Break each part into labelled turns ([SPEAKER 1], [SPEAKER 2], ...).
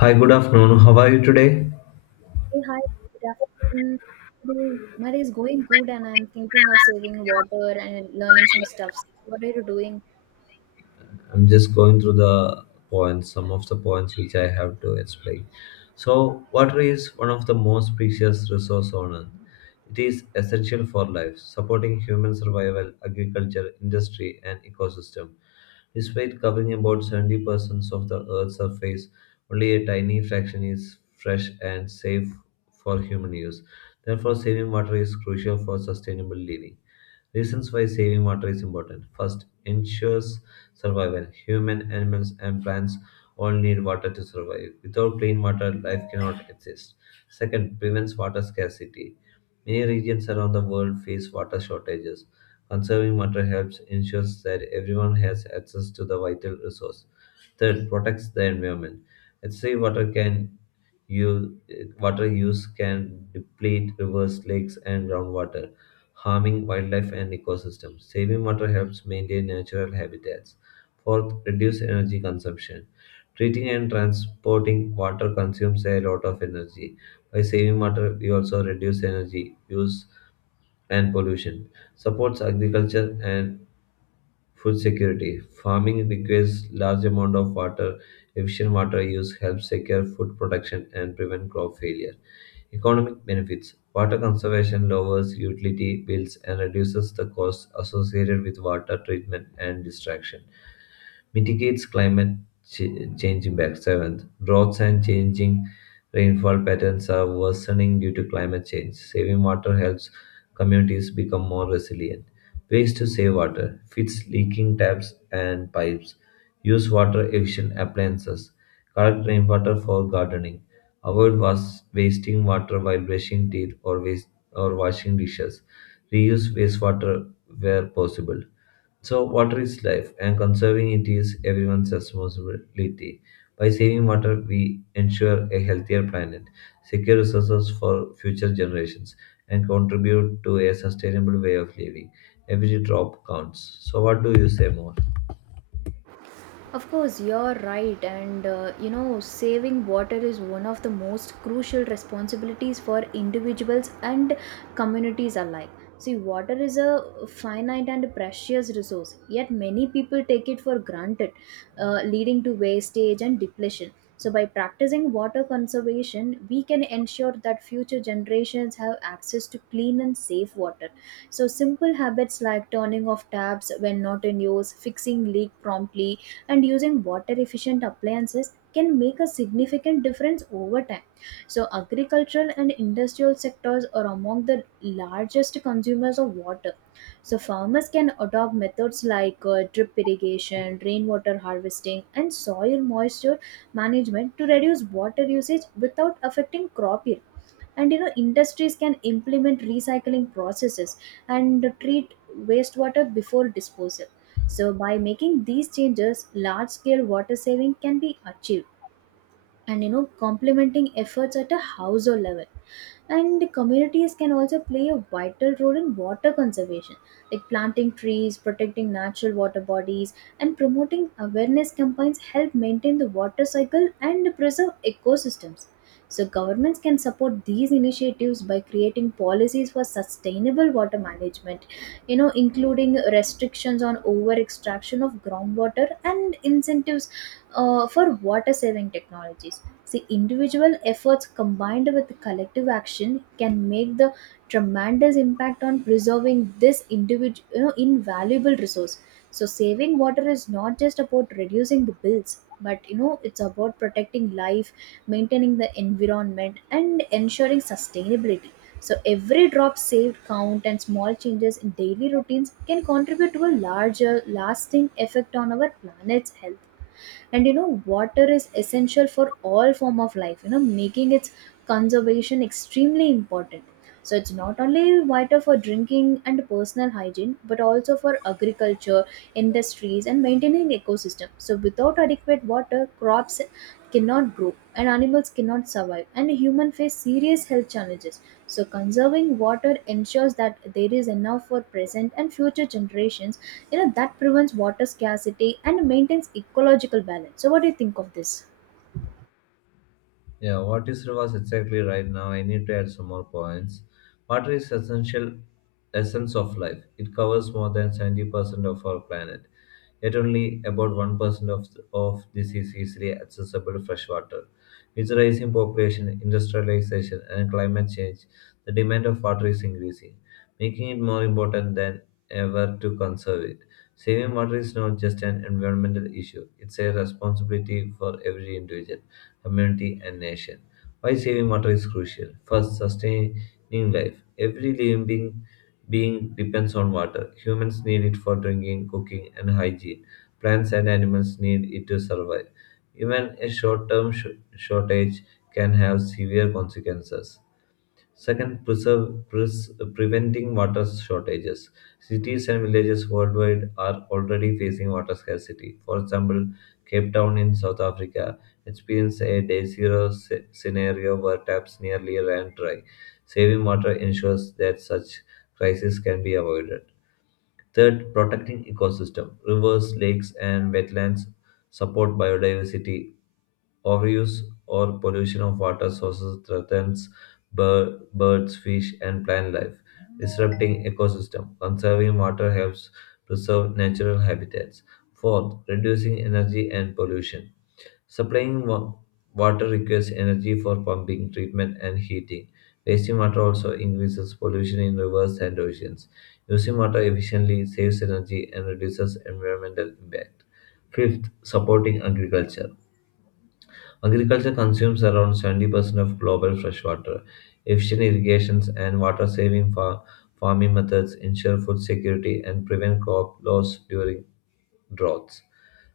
[SPEAKER 1] Hi, good afternoon. How are you today?
[SPEAKER 2] Hey, hi, good afternoon. Today, my day is going good, and I'm thinking of saving water and learning some stuffs. What are you doing?
[SPEAKER 1] I'm just going through the points, some of the points which I have to explain. So, water is one of the most precious resource on earth. It is essential for life, supporting human survival, agriculture, industry, and ecosystem. Despite covering about 70% of the Earth's surface, only a tiny fraction is fresh and safe for human use. Therefore, saving water is crucial for sustainable living. Reasons why saving water is important. First, ensures Survival Human, animals, and plants all need water to survive. Without clean water, life cannot exist. Second, prevents water scarcity. Many regions around the world face water shortages. Conserving water helps ensures that everyone has access to the vital resource. Third, protects the environment. Excessive water can u- water use can deplete rivers, lakes, and groundwater, harming wildlife and ecosystems. Saving water helps maintain natural habitats. Fourth, reduce energy consumption. Treating and transporting water consumes a lot of energy. By saving water, we also reduce energy use and pollution. Supports agriculture and food security. Farming requires large amount of water. Efficient water use helps secure food production and prevent crop failure. Economic benefits Water conservation lowers utility bills and reduces the costs associated with water treatment and destruction mitigates climate change impact. Seventh, droughts and changing rainfall patterns are worsening due to climate change. Saving water helps communities become more resilient. Ways to save water: fix leaking taps and pipes, use water-efficient appliances, collect rainwater for gardening, avoid wasting water while brushing teeth or waste or washing dishes, reuse wastewater where possible so, water is life, and conserving it is everyone's responsibility. By saving water, we ensure a healthier planet, secure resources for future generations, and contribute to a sustainable way of living. Every drop counts. So, what do you say more?
[SPEAKER 2] Of course, you're right, and saving water is one of the most crucial responsibilities for individuals and communities alike. See, water is a finite and precious resource, yet, many people take it for granted, leading to wastage and depletion. So, by practicing water conservation, we can ensure that future generations have access to clean and safe water. So, simple habits like turning off taps when not in use, fixing leak promptly, and using water efficient appliances can make a significant difference over time. So, agricultural and industrial sectors are among the largest consumers of water. So, farmers can adopt methods like drip irrigation, rainwater harvesting, and soil moisture management to reduce water usage without affecting crop yield. And industries can implement recycling processes and treat wastewater before disposal. So, by making these changes, large scale water saving can be achieved, and complementing efforts at a household level. And communities can also play a vital role in water conservation, like planting trees, protecting natural water bodies, and promoting awareness campaigns help maintain the water cycle and preserve ecosystems. So governments can support these initiatives by creating policies for sustainable water management, including restrictions on over extraction of groundwater and incentives for water saving technologies. See, individual efforts combined with collective action can make the tremendous impact on preserving this individual, invaluable resource. So, saving water is not just about reducing the bills, but it's about protecting life, maintaining the environment, and ensuring sustainability. So, every drop saved count, and small changes in daily routines can contribute to a larger, lasting effect on our planet's health. And water is essential for all form of life, making its conservation extremely important. So it's not only vital for drinking and personal hygiene, but also for agriculture, industries, and maintaining ecosystem. So without adequate water, where crops cannot grow and animals cannot survive, and humans face serious health challenges. So conserving water ensures that there is enough for present and future generations, that prevents water scarcity and maintains ecological balance. So what do you think of this?
[SPEAKER 1] Yeah, what you said was exactly right. Now I need to add some more points. Water is essential essence of life. It covers more than 70% of our planet. Yet only about 1% of this is easily accessible fresh water. With rising population, industrialization, and climate change, the demand of water is increasing, making it more important than ever to conserve it. Saving water is not just an environmental issue, it's a responsibility for every individual community, and nation. Why saving water is crucial? First, sustaining life. Every living being depends on water. Humans need it for drinking, cooking, and hygiene. Plants and animals need it to survive. Even a short term shortage can have severe consequences. Second, preventing water shortages. Cities and villages worldwide are already facing water scarcity. For example, Cape Town in South Africa experienced a day zero scenario where taps nearly ran dry. Saving water ensures that such crises can be avoided. Third, protecting ecosystem. Rivers, lakes, and wetlands support biodiversity Overuse or pollution of water sources threatens birds, fish, and plant life, disrupting ecosystem. Conserving water helps preserve natural habitats. Fourth, reducing energy and pollution. Supplying water requires energy for pumping, treatment, and heating. Wasting water also increases pollution in rivers and oceans. Using water efficiently saves energy and reduces environmental impact. Fifth, supporting agriculture Agriculture consumes around 70% of global fresh water. Efficient irrigations and water saving farming methods ensure food security and prevent crop loss during droughts.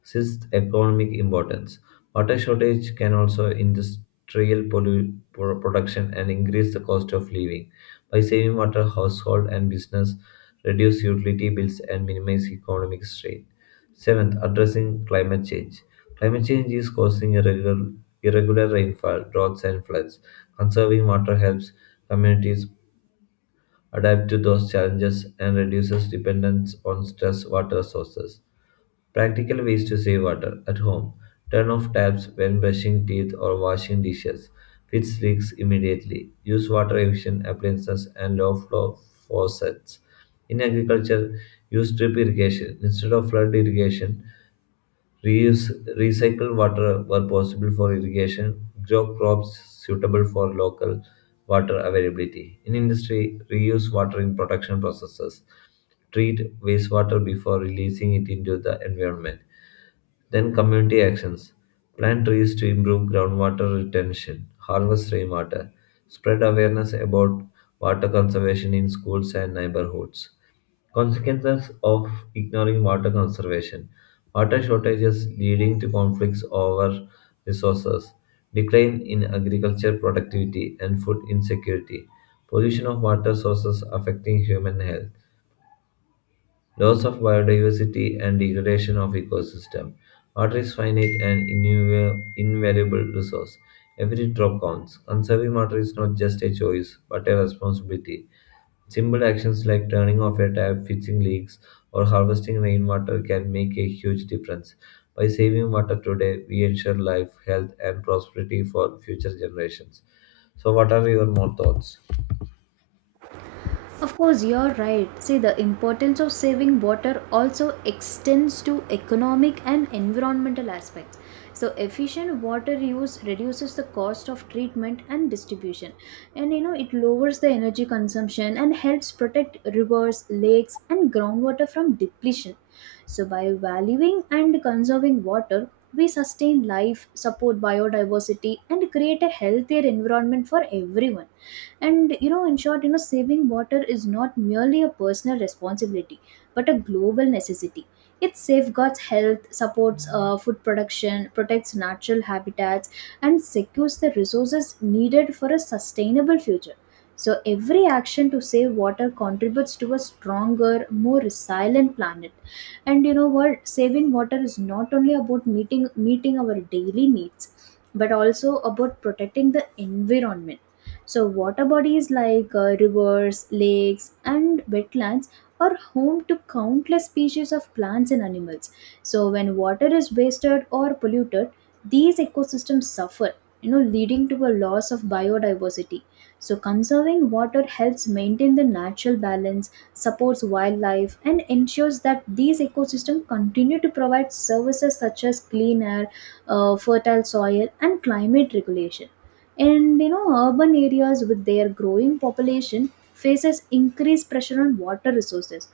[SPEAKER 1] Sixth, economic importance. Water shortage can also industrial production and increase the cost of living. By saving water, household and business reduce utility bills and minimize economic strain. Seventh, addressing climate change. Climate change is causing irregular rainfall, droughts, and floods. Conserving water helps communities adapt to those challenges and reduces dependence on stress water sources. Practical ways to save water at home. Turn off taps when brushing teeth or washing dishes. Fix leaks immediately. Use water efficient appliances and low flow faucets. In agriculture, use drip irrigation instead of flood irrigation Reuse recycle water were possible for irrigation, grow crops suitable for local water availability. In industry, reuse water in production processes. Treat wastewater before releasing it into the environment. Then community actions. Plant trees to improve groundwater retention. Harvest rainwater. Spread awareness about water conservation in schools and neighborhoods. Consequences of ignoring water conservation water shortages leading to conflicts over resources, decline in agriculture productivity, and food insecurity, pollution of water sources affecting human health, loss of biodiversity, and degradation of ecosystem. Water is finite and invaluable resource. Every drop counts. Conserving water is not just a choice, but a responsibility Simple actions like turning off a tap, fixing leaks, or harvesting rainwater can make a huge difference. By saving water today, we ensure life, health, and prosperity for future generations. So, what are your more thoughts?
[SPEAKER 2] Of course, you're right. See, the importance of saving water also extends to economic and environmental aspects. So, efficient water use reduces the cost of treatment and distribution. And it lowers the energy consumption and helps protect rivers, lakes, and groundwater from depletion. So, by valuing and conserving water, we sustain life, support biodiversity, and create a healthier environment for everyone. And in short, saving water is not merely a personal responsibility, but a global necessity. It safeguards health, supports food production, protects natural habitats, and secures the resources needed for a sustainable future. So every action to save water contributes to a stronger, more resilient planet. And you know what saving water is not only about meeting our daily needs, but also about protecting the environment. So, water bodies like rivers, lakes, and wetlands are home to countless species of plants and animals. So, when water is wasted or polluted, these ecosystems suffer, leading to a loss of biodiversity. So, conserving water helps maintain the natural balance, supports wildlife, and ensures that these ecosystems continue to provide services such as clean air, fertile soil, and climate regulation. And urban areas with their growing population faces increased pressure on water resources.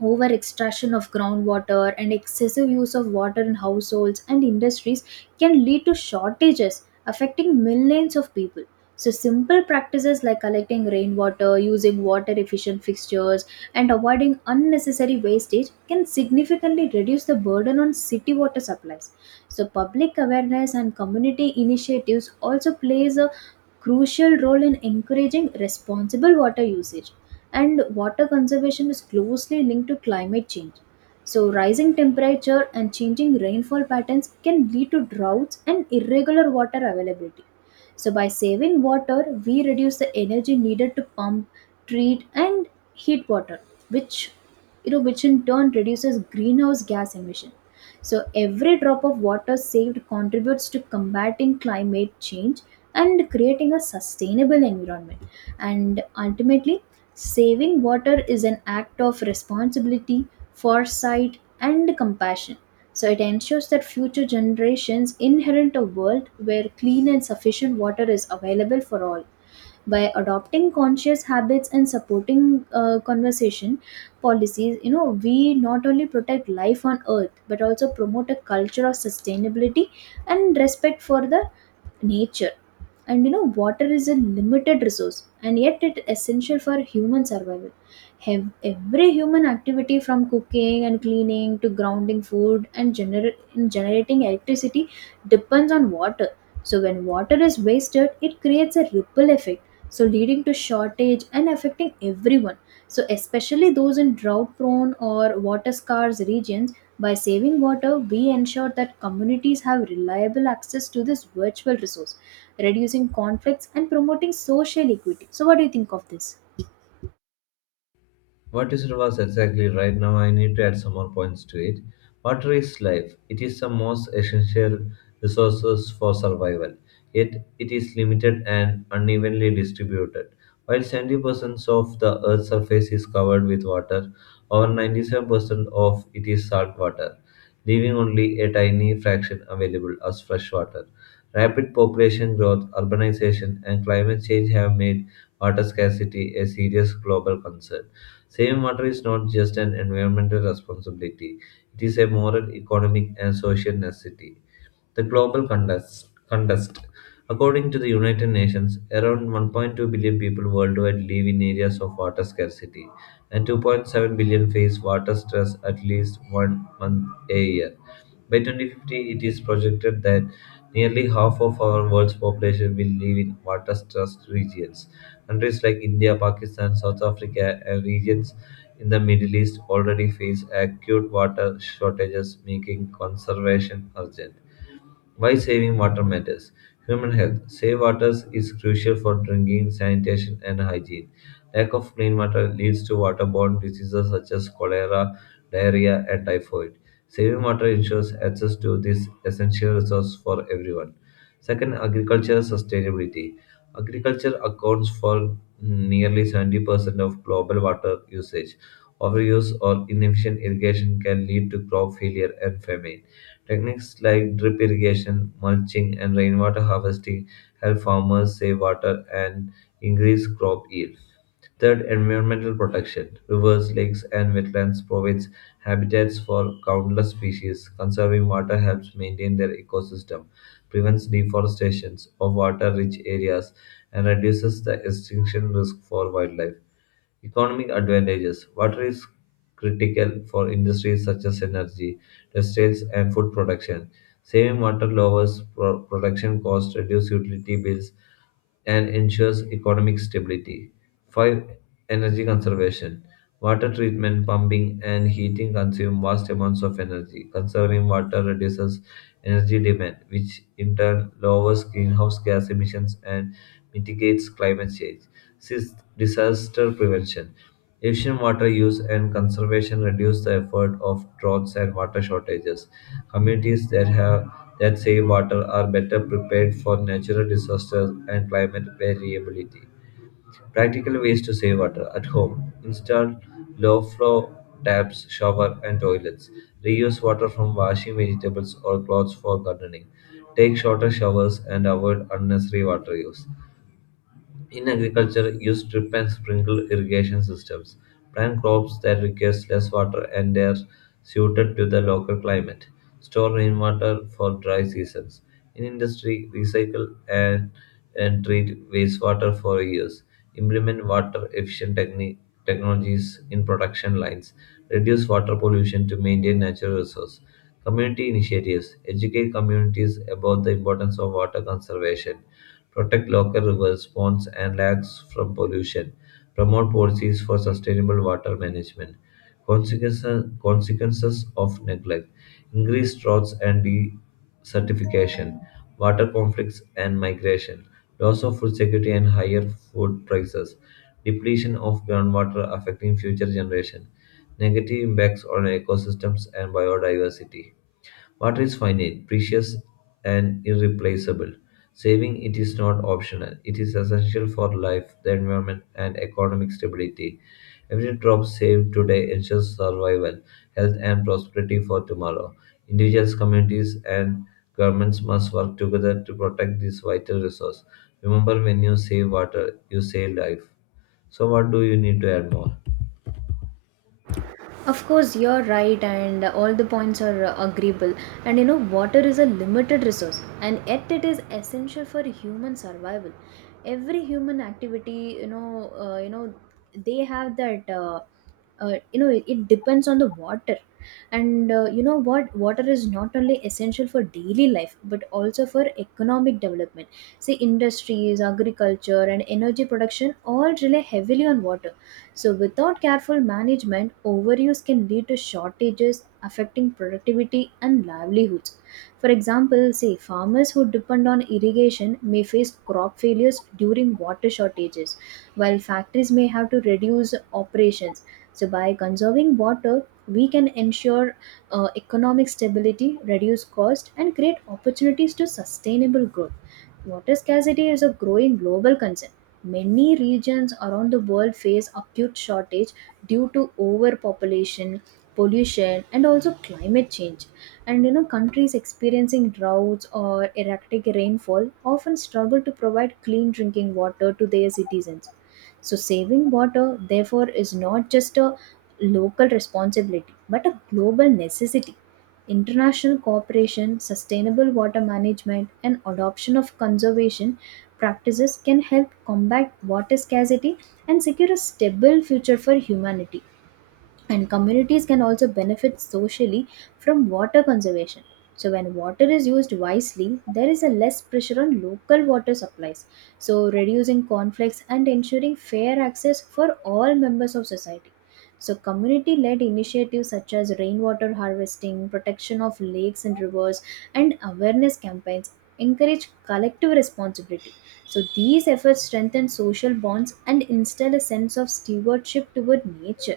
[SPEAKER 2] Over extraction of groundwater and excessive use of water in households and industries can lead to shortages affecting millions of people. So, simple practices like collecting rainwater, using water efficient fixtures, and avoiding unnecessary wastage can significantly reduce the burden on city water supplies. So, public awareness and community initiatives also plays a crucial role in encouraging responsible water usage. And water conservation is closely linked to climate change. So, rising temperature and changing rainfall patterns can lead to droughts and irregular water availability. So, by saving water, we reduce the energy needed to pump, treat, and heat water, which which in turn reduces greenhouse gas emission. So, every drop of water saved contributes to combating climate change and creating a sustainable environment. And ultimately, saving water is an act of responsibility, foresight, and compassion. So it ensures that future generations inherit a world where clean and sufficient water is available for all. By adopting conscious habits and supporting conversation policies, we not only protect life on earth, but also promote a culture of sustainability and respect for the nature. And water is a limited resource, and yet it is essential for human survival. Have Every human activity, from cooking and cleaning to grounding food and generating electricity, depends on water. So when water is wasted, it creates a ripple effect, so leading to shortage and affecting everyone, so especially those in drought prone or water scarce regions. By saving water, we ensure that communities have reliable access to this virtual resource, reducing conflicts and promoting social equity. So what do you think of this?
[SPEAKER 1] What is you was exactly right. Now I need to add some more points to it. Water is life. It is the most essential resources for survival. Yet it is limited and unevenly distributed. While 70% of the Earth's surface is covered with water, over 97% of it is salt water, leaving only a tiny fraction available as fresh water. Rapid population growth, urbanization, and climate change have made water scarcity a serious global concern. Saving water is not just an environmental responsibility, it is a moral, economic, and social necessity. The global contest. According to the United Nations, around 1.2 billion people worldwide live in areas of water scarcity, and 2.7 billion face water stress at least one month a year. By 2050, it is projected that nearly half of our world's population will live in water stressed regions. Countries like India, Pakistan, South Africa, and regions in the Middle East already face acute water shortages, making conservation urgent. Why saving water matters. Human health. Safe water is crucial for drinking, sanitation, and hygiene. Lack of clean water leads to waterborne diseases such as cholera, diarrhea, and typhoid. Saving water ensures access to this essential resource for everyone. Second, agricultural sustainability. Agriculture accounts for nearly 70% of global water usage. Overuse or inefficient irrigation can lead to crop failure and famine. Techniques like drip irrigation, mulching, and rainwater harvesting help farmers save water and increase crop yield. Third, environmental protection. Rivers, lakes, and wetlands provides habitats for countless species. Conserving water helps maintain their ecosystem, prevents deforestation of water-rich areas, and reduces the extinction risk for wildlife. Economic advantages. Water is critical for industries such as energy, textiles, and food production. Saving water lowers production costs, reduce utility bills, and ensures economic stability. 5. Energy conservation. Water treatment, pumping, and heating consume vast amounts of energy. Conserving water reduces energy demand, which in turn lowers greenhouse gas emissions and mitigates climate change. 6. Disaster prevention. Efficient water use and conservation reduce the effort of droughts and water shortages. Communities that save water are better prepared for natural disasters and climate variability. Practical ways to save water at home: install low flow taps, shower and toilets. Reuse water from washing vegetables or clothes for gardening. Take shorter showers and avoid unnecessary water use. In agriculture, use drip and sprinkle irrigation systems. Plant crops that require less water and are suited to the local climate. Store rainwater for dry seasons. In industry, recycle and treat wastewater for reuse. Implement water efficient technologies in production lines. Reduce water pollution to maintain natural resources. Community initiatives educate communities about the importance of water conservation protect local rivers, ponds, and lakes from pollution, promote policies for sustainable water management, consequences of neglect, increased droughts and desertification, water conflicts and migration, loss of food security and higher food prices, depletion of groundwater affecting future generations, negative impacts on ecosystems and biodiversity. Water is finite, precious, and irreplaceable. Saving it is not optional, it is essential for life, the environment, and economic stability. Every drop saved today ensures survival, health, and prosperity for tomorrow. Individuals, communities, and governments must work together to protect this vital resource. Remember, when you save water, you save life. So, what do you need to add more?
[SPEAKER 2] Of course, you're right, and all the points are agreeable. And water is a limited resource, and yet it is essential for human survival. Every human activity, you know, they have that. You know it, it depends on the water. And uh, you know what water is not only essential for daily life but also for economic development. See, industries, agriculture, and energy production all rely heavily on water. So without careful management, overuse can lead to shortages affecting productivity and livelihoods. For example, say farmers who depend on irrigation may face crop failures during water shortages, while factories may have to reduce operations. So, by conserving water, we can ensure economic stability, reduce cost, and create opportunities to sustainable growth. Water scarcity is a growing global concern. Many regions around the world face acute shortage due to overpopulation, pollution, and also climate change. And countries experiencing droughts or erratic rainfall often struggle to provide clean drinking water to their citizens. So, saving water, therefore, is not just a local responsibility but a global necessity. International cooperation, sustainable water management, and adoption of conservation practices can help combat water scarcity and secure a stable future for humanity. And communities can also benefit socially from water conservation. So, when water is used wisely, there is a less pressure on local water supplies, so reducing conflicts and ensuring fair access for all members of society. So, community led initiatives such as rainwater harvesting, protection of lakes and rivers, and awareness campaigns encourage collective responsibility. So, these efforts strengthen social bonds and instill a sense of stewardship toward nature.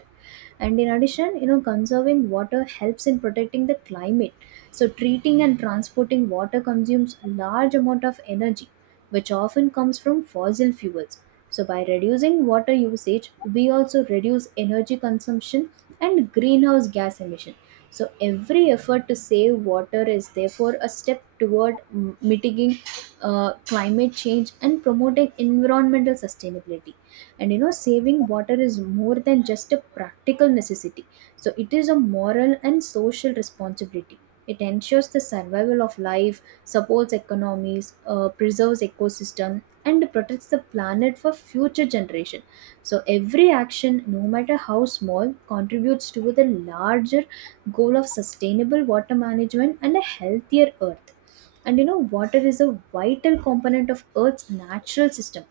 [SPEAKER 2] And in addition, conserving water helps in protecting the climate. So treating and transporting water consumes a large amount of energy, which often comes from fossil fuels. So by reducing water usage, we also reduce energy consumption and greenhouse gas emission. So every effort to save water is therefore a step toward mitigating climate change and promoting environmental sustainability. And saving water is more than just a practical necessity. So it is a moral and social responsibility. It ensures the survival of life, supports economies, preserves ecosystem, and protects the planet for future generation. So every action, no matter how small, contributes to the larger goal of sustainable water management and a healthier earth. And water is a vital component of Earth's natural system.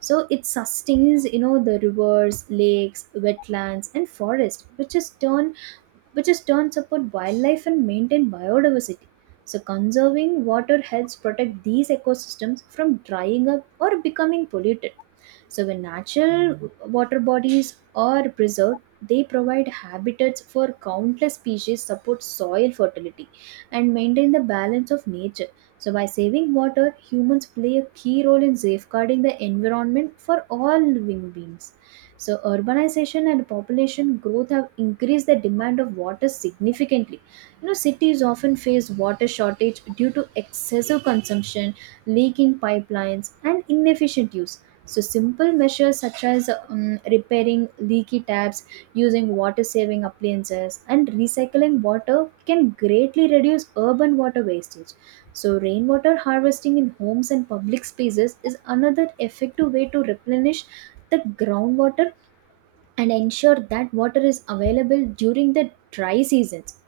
[SPEAKER 2] So it sustains, the rivers, lakes, wetlands, and forests, which is turn support wildlife and maintain biodiversity. So conserving water helps protect these ecosystems from drying up or becoming polluted. So, when natural water bodies are preserved, they provide habitats for countless species, support soil fertility, and maintain the balance of nature. So, by saving water, humans play a key role in safeguarding the environment for all living beings. So, urbanization and population growth have increased the demand of water significantly. You know, cities often face water shortage due to excessive consumption, leaking pipelines, and inefficient use. So, simple measures such as repairing leaky taps, using water saving appliances, and recycling water can greatly reduce urban water wastage. So, rainwater harvesting in homes and public spaces is another effective way to replenish the groundwater and ensure that water is available during the dry seasons.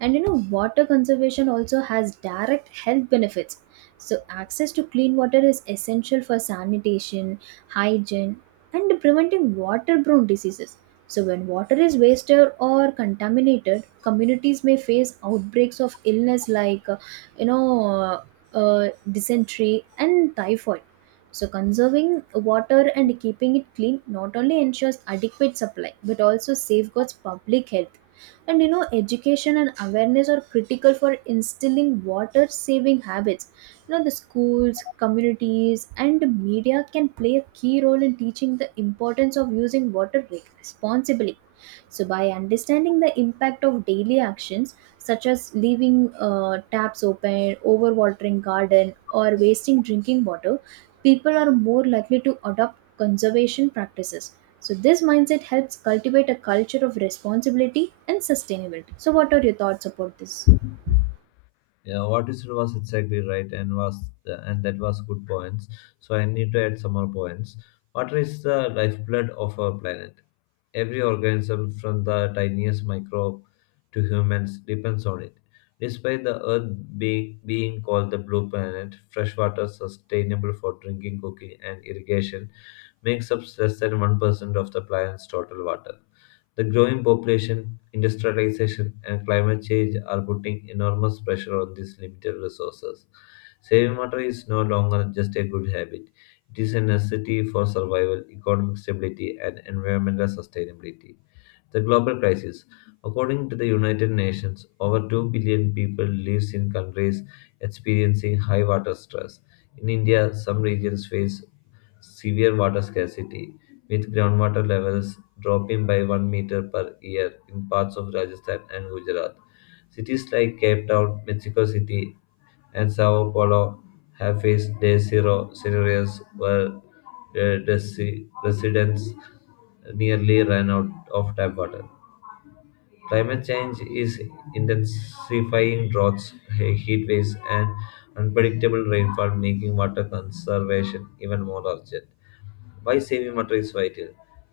[SPEAKER 2] And water conservation also has direct health benefits. So, access to clean water is essential for sanitation, hygiene, and preventing waterborne diseases. So, when water is wasted or contaminated, communities may face outbreaks of illness like, you know, uh, dysentery and typhoid. So, conserving water and keeping it clean not only ensures adequate supply but also safeguards public health. And you know, education and awareness are critical for instilling water saving habits. You know, the schools, communities, and media can play a key role in teaching the importance of using water responsibly, so by understanding the impact of daily actions such as leaving taps open, overwatering garden, or wasting drinking water, people are more likely to adopt conservation practices. So this mindset helps cultivate a culture of responsibility and sustainability. So what are your thoughts about this?
[SPEAKER 1] Yeah, what you said was exactly right, and that was good points. So I need to add some more points. Water is the lifeblood of our planet. Every organism, from the tiniest microbe to humans, depends on it. Despite the Earth being called the blue planet, fresh water sustainable for drinking, cooking, and irrigation makes up less than 1% of the planet's total water. The growing population, industrialization, and climate change are putting enormous pressure on these limited resources. Saving water is no longer just a good habit, it is a necessity for survival, economic stability, and environmental sustainability. The global crisis. According to the United Nations, over 2 billion people lives in countries experiencing high water stress. In India, some regions face severe water scarcity, with groundwater levels dropping by 1 meter per year in parts of Rajasthan and Gujarat. Cities like Cape Town, Mexico City, and Sao Paulo have faced day zero scenarios where residents nearly ran out of tap water. Climate change is intensifying droughts, heat waves, and unpredictable rainfall, making water conservation even more urgent. Why saving water is vital?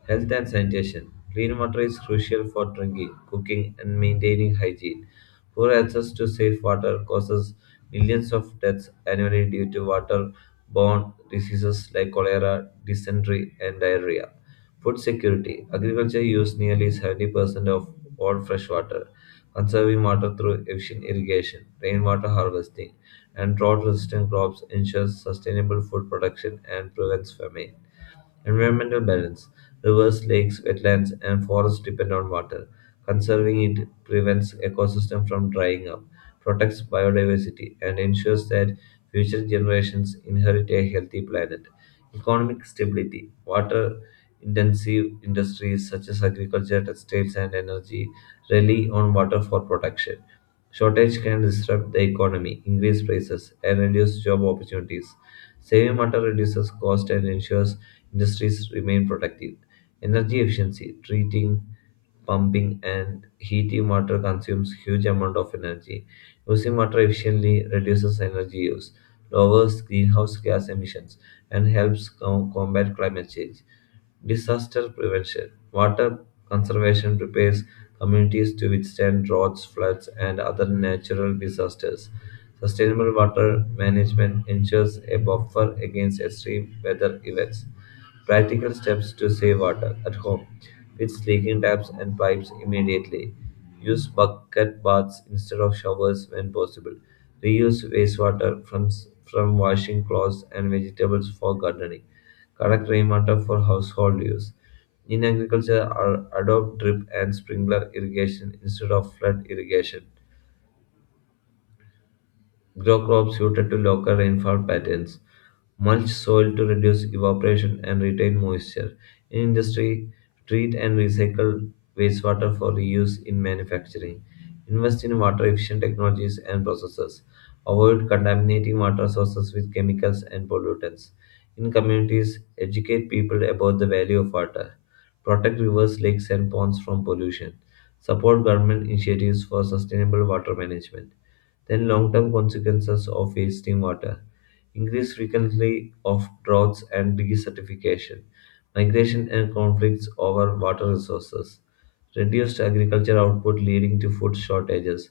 [SPEAKER 1] Health and sanitation. Clean water is crucial for drinking, cooking, and maintaining hygiene. Poor access to safe water causes millions of deaths annually due to water-borne diseases like cholera, dysentery, and diarrhea. Food security. Agriculture uses nearly 70% of all fresh water. Conserving water through efficient irrigation, rainwater harvesting, and drought resistant crops ensures sustainable food production and prevents famine. Environmental balance. Rivers, lakes, wetlands, and forests depend on water. Conserving it prevents ecosystem from drying up, protects biodiversity, and ensures that future generations inherit a healthy planet. Economic stability. Water intensive industries such as agriculture, textiles, and energy rely on water for protection. Shortage can disrupt the economy, increase prices, and reduce job opportunities. Saving water reduces cost and ensures industries remain productive. Energy efficiency, treating, pumping, and heating water consumes huge amount of energy. Using water efficiently reduces energy use, lowers greenhouse gas emissions, and helps combat climate change. Disaster prevention. Water conservation prepares communities to withstand droughts, floods, and other natural disasters. Sustainable water management ensures a buffer against extreme weather events. Practical steps to save water at home. Fix leaking taps and pipes immediately. Use bucket baths instead of showers when possible. Reuse wastewater from washing clothes and vegetables for gardening. Collect rainwater for household use. In agriculture, adopt drip and sprinkler irrigation instead of flood irrigation. Grow crops suited to local rainfall patterns. Mulch soil to reduce evaporation and retain moisture. In industry, treat and recycle wastewater for reuse in manufacturing. Invest in water efficient technologies and processes. Avoid contaminating water sources with chemicals and pollutants. In communities, educate people about the value of water. Protect rivers, lakes, and ponds from pollution. Support government initiatives for sustainable water management then long term consequences of wasting water, increased frequency of droughts and desertification, migration and conflicts over water resources, reduced agriculture output leading to food shortages,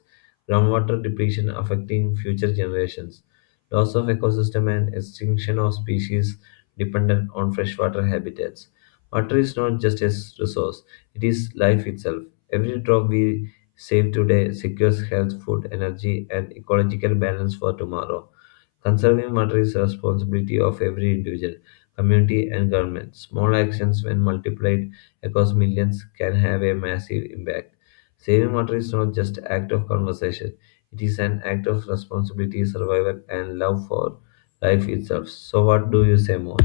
[SPEAKER 1] groundwater depletion affecting future generations, loss of ecosystem and extinction of species dependent on freshwater habitats. Water is not just a resource, it is life itself. Every drop we Save today secures health, food, energy, and ecological balance for tomorrow. Conserving water is a responsibility of every individual, community, and government. Small actions, when multiplied across millions, can have a massive impact. Saving water is not just an act of conversation; it is an act of responsibility, survival, and love for life itself. So, what do you say more?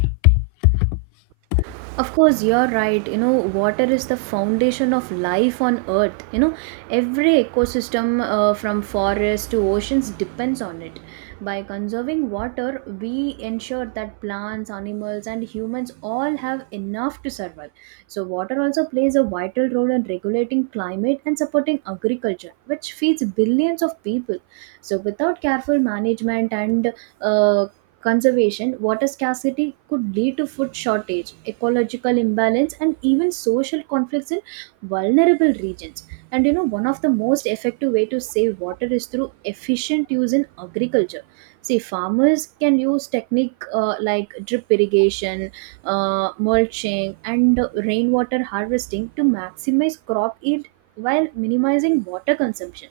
[SPEAKER 2] Of course, you're right. You know, water is the foundation of life on earth. You know, every ecosystem from forests to oceans depends on it. By conserving water, we ensure that plants, animals, and humans all have enough to survive. So water also plays a vital role in regulating climate and supporting agriculture, which feeds billions of people. So without careful management and uh, conservation, water scarcity could lead to food shortage, ecological imbalance, and even social conflicts in vulnerable regions. And you know, one of the most effective way to save water is through efficient use in agriculture. See, farmers can use technique like drip irrigation, mulching, and rainwater harvesting to maximize crop yield while minimizing water consumption.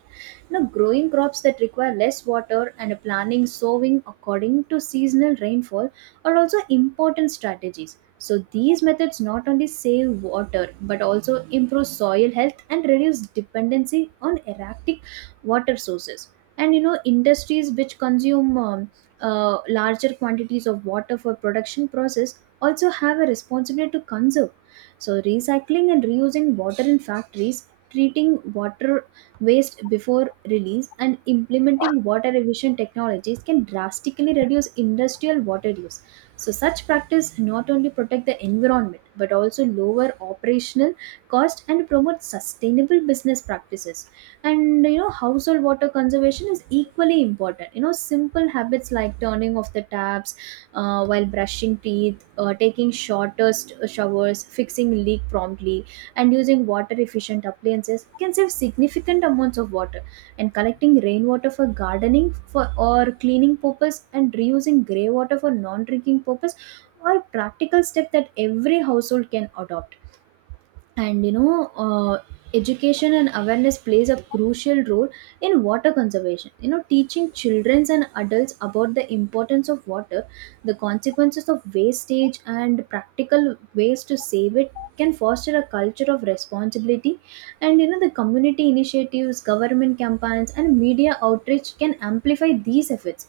[SPEAKER 2] Now, growing crops that require less water and planning sowing according to seasonal rainfall are also important strategies. So these methods not only save water but also improve soil health and reduce dependency on erratic water sources. And you know, industries which consume larger quantities of water for production process also have a responsibility to conserve. So recycling and reusing water in factories, treating water waste before release, and implementing water efficient technologies can drastically reduce industrial water use. So such practice not only protect the environment but also lower operational cost and promote sustainable business practices. And you know, household water conservation is equally important. You know, simple habits like turning off the taps while brushing teeth, taking shortest showers, fixing leak promptly, and using water efficient appliances can save significant amounts of water. And collecting rainwater for gardening for or cleaning purpose and reusing grey water for non drinking purpose are practical steps that every household can adopt. And you know, uh, education and awareness plays a crucial role in water conservation. You know, teaching children and adults about the importance of water, the consequences of wastage, and practical ways to save it can foster a culture of responsibility. And you know, the community initiatives, government campaigns, and media outreach can amplify these efforts,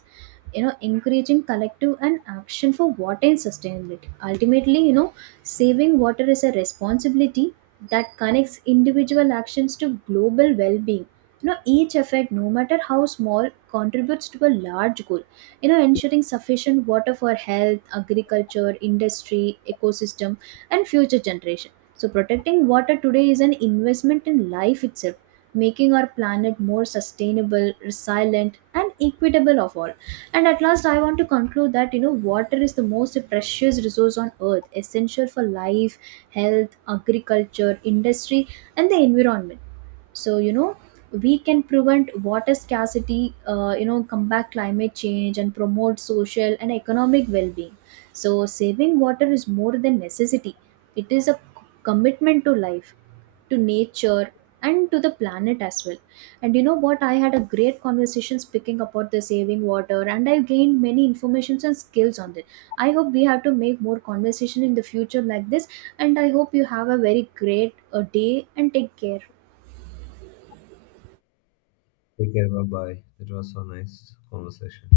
[SPEAKER 2] you know, encouraging collective and action for water and sustainability. Ultimately, you know, saving water is a responsibility that connects individual actions to global well-being. You know, each effect, no matter how small, contributes to a large goal, you know, ensuring sufficient water for health, agriculture, industry, ecosystem, and future generation. So protecting water today is an investment in life itself, making our planet more sustainable, resilient, and equitable of all. And at last, I want to conclude that, you know, water is the most precious resource on earth, essential for life, health, agriculture, industry, and the environment. So you know, we can prevent water scarcity, you know, combat climate change, and promote social and economic well-being. So saving water is more than necessity. It is a commitment to life, to nature, and to the planet as well. And you know what, I had a great conversation speaking about the saving water and I gained many informations and skills on this. I hope we have to make more conversation in the future like this. And I hope you have a very great day and take care.
[SPEAKER 1] Take care. Bye bye. It was so nice conversation.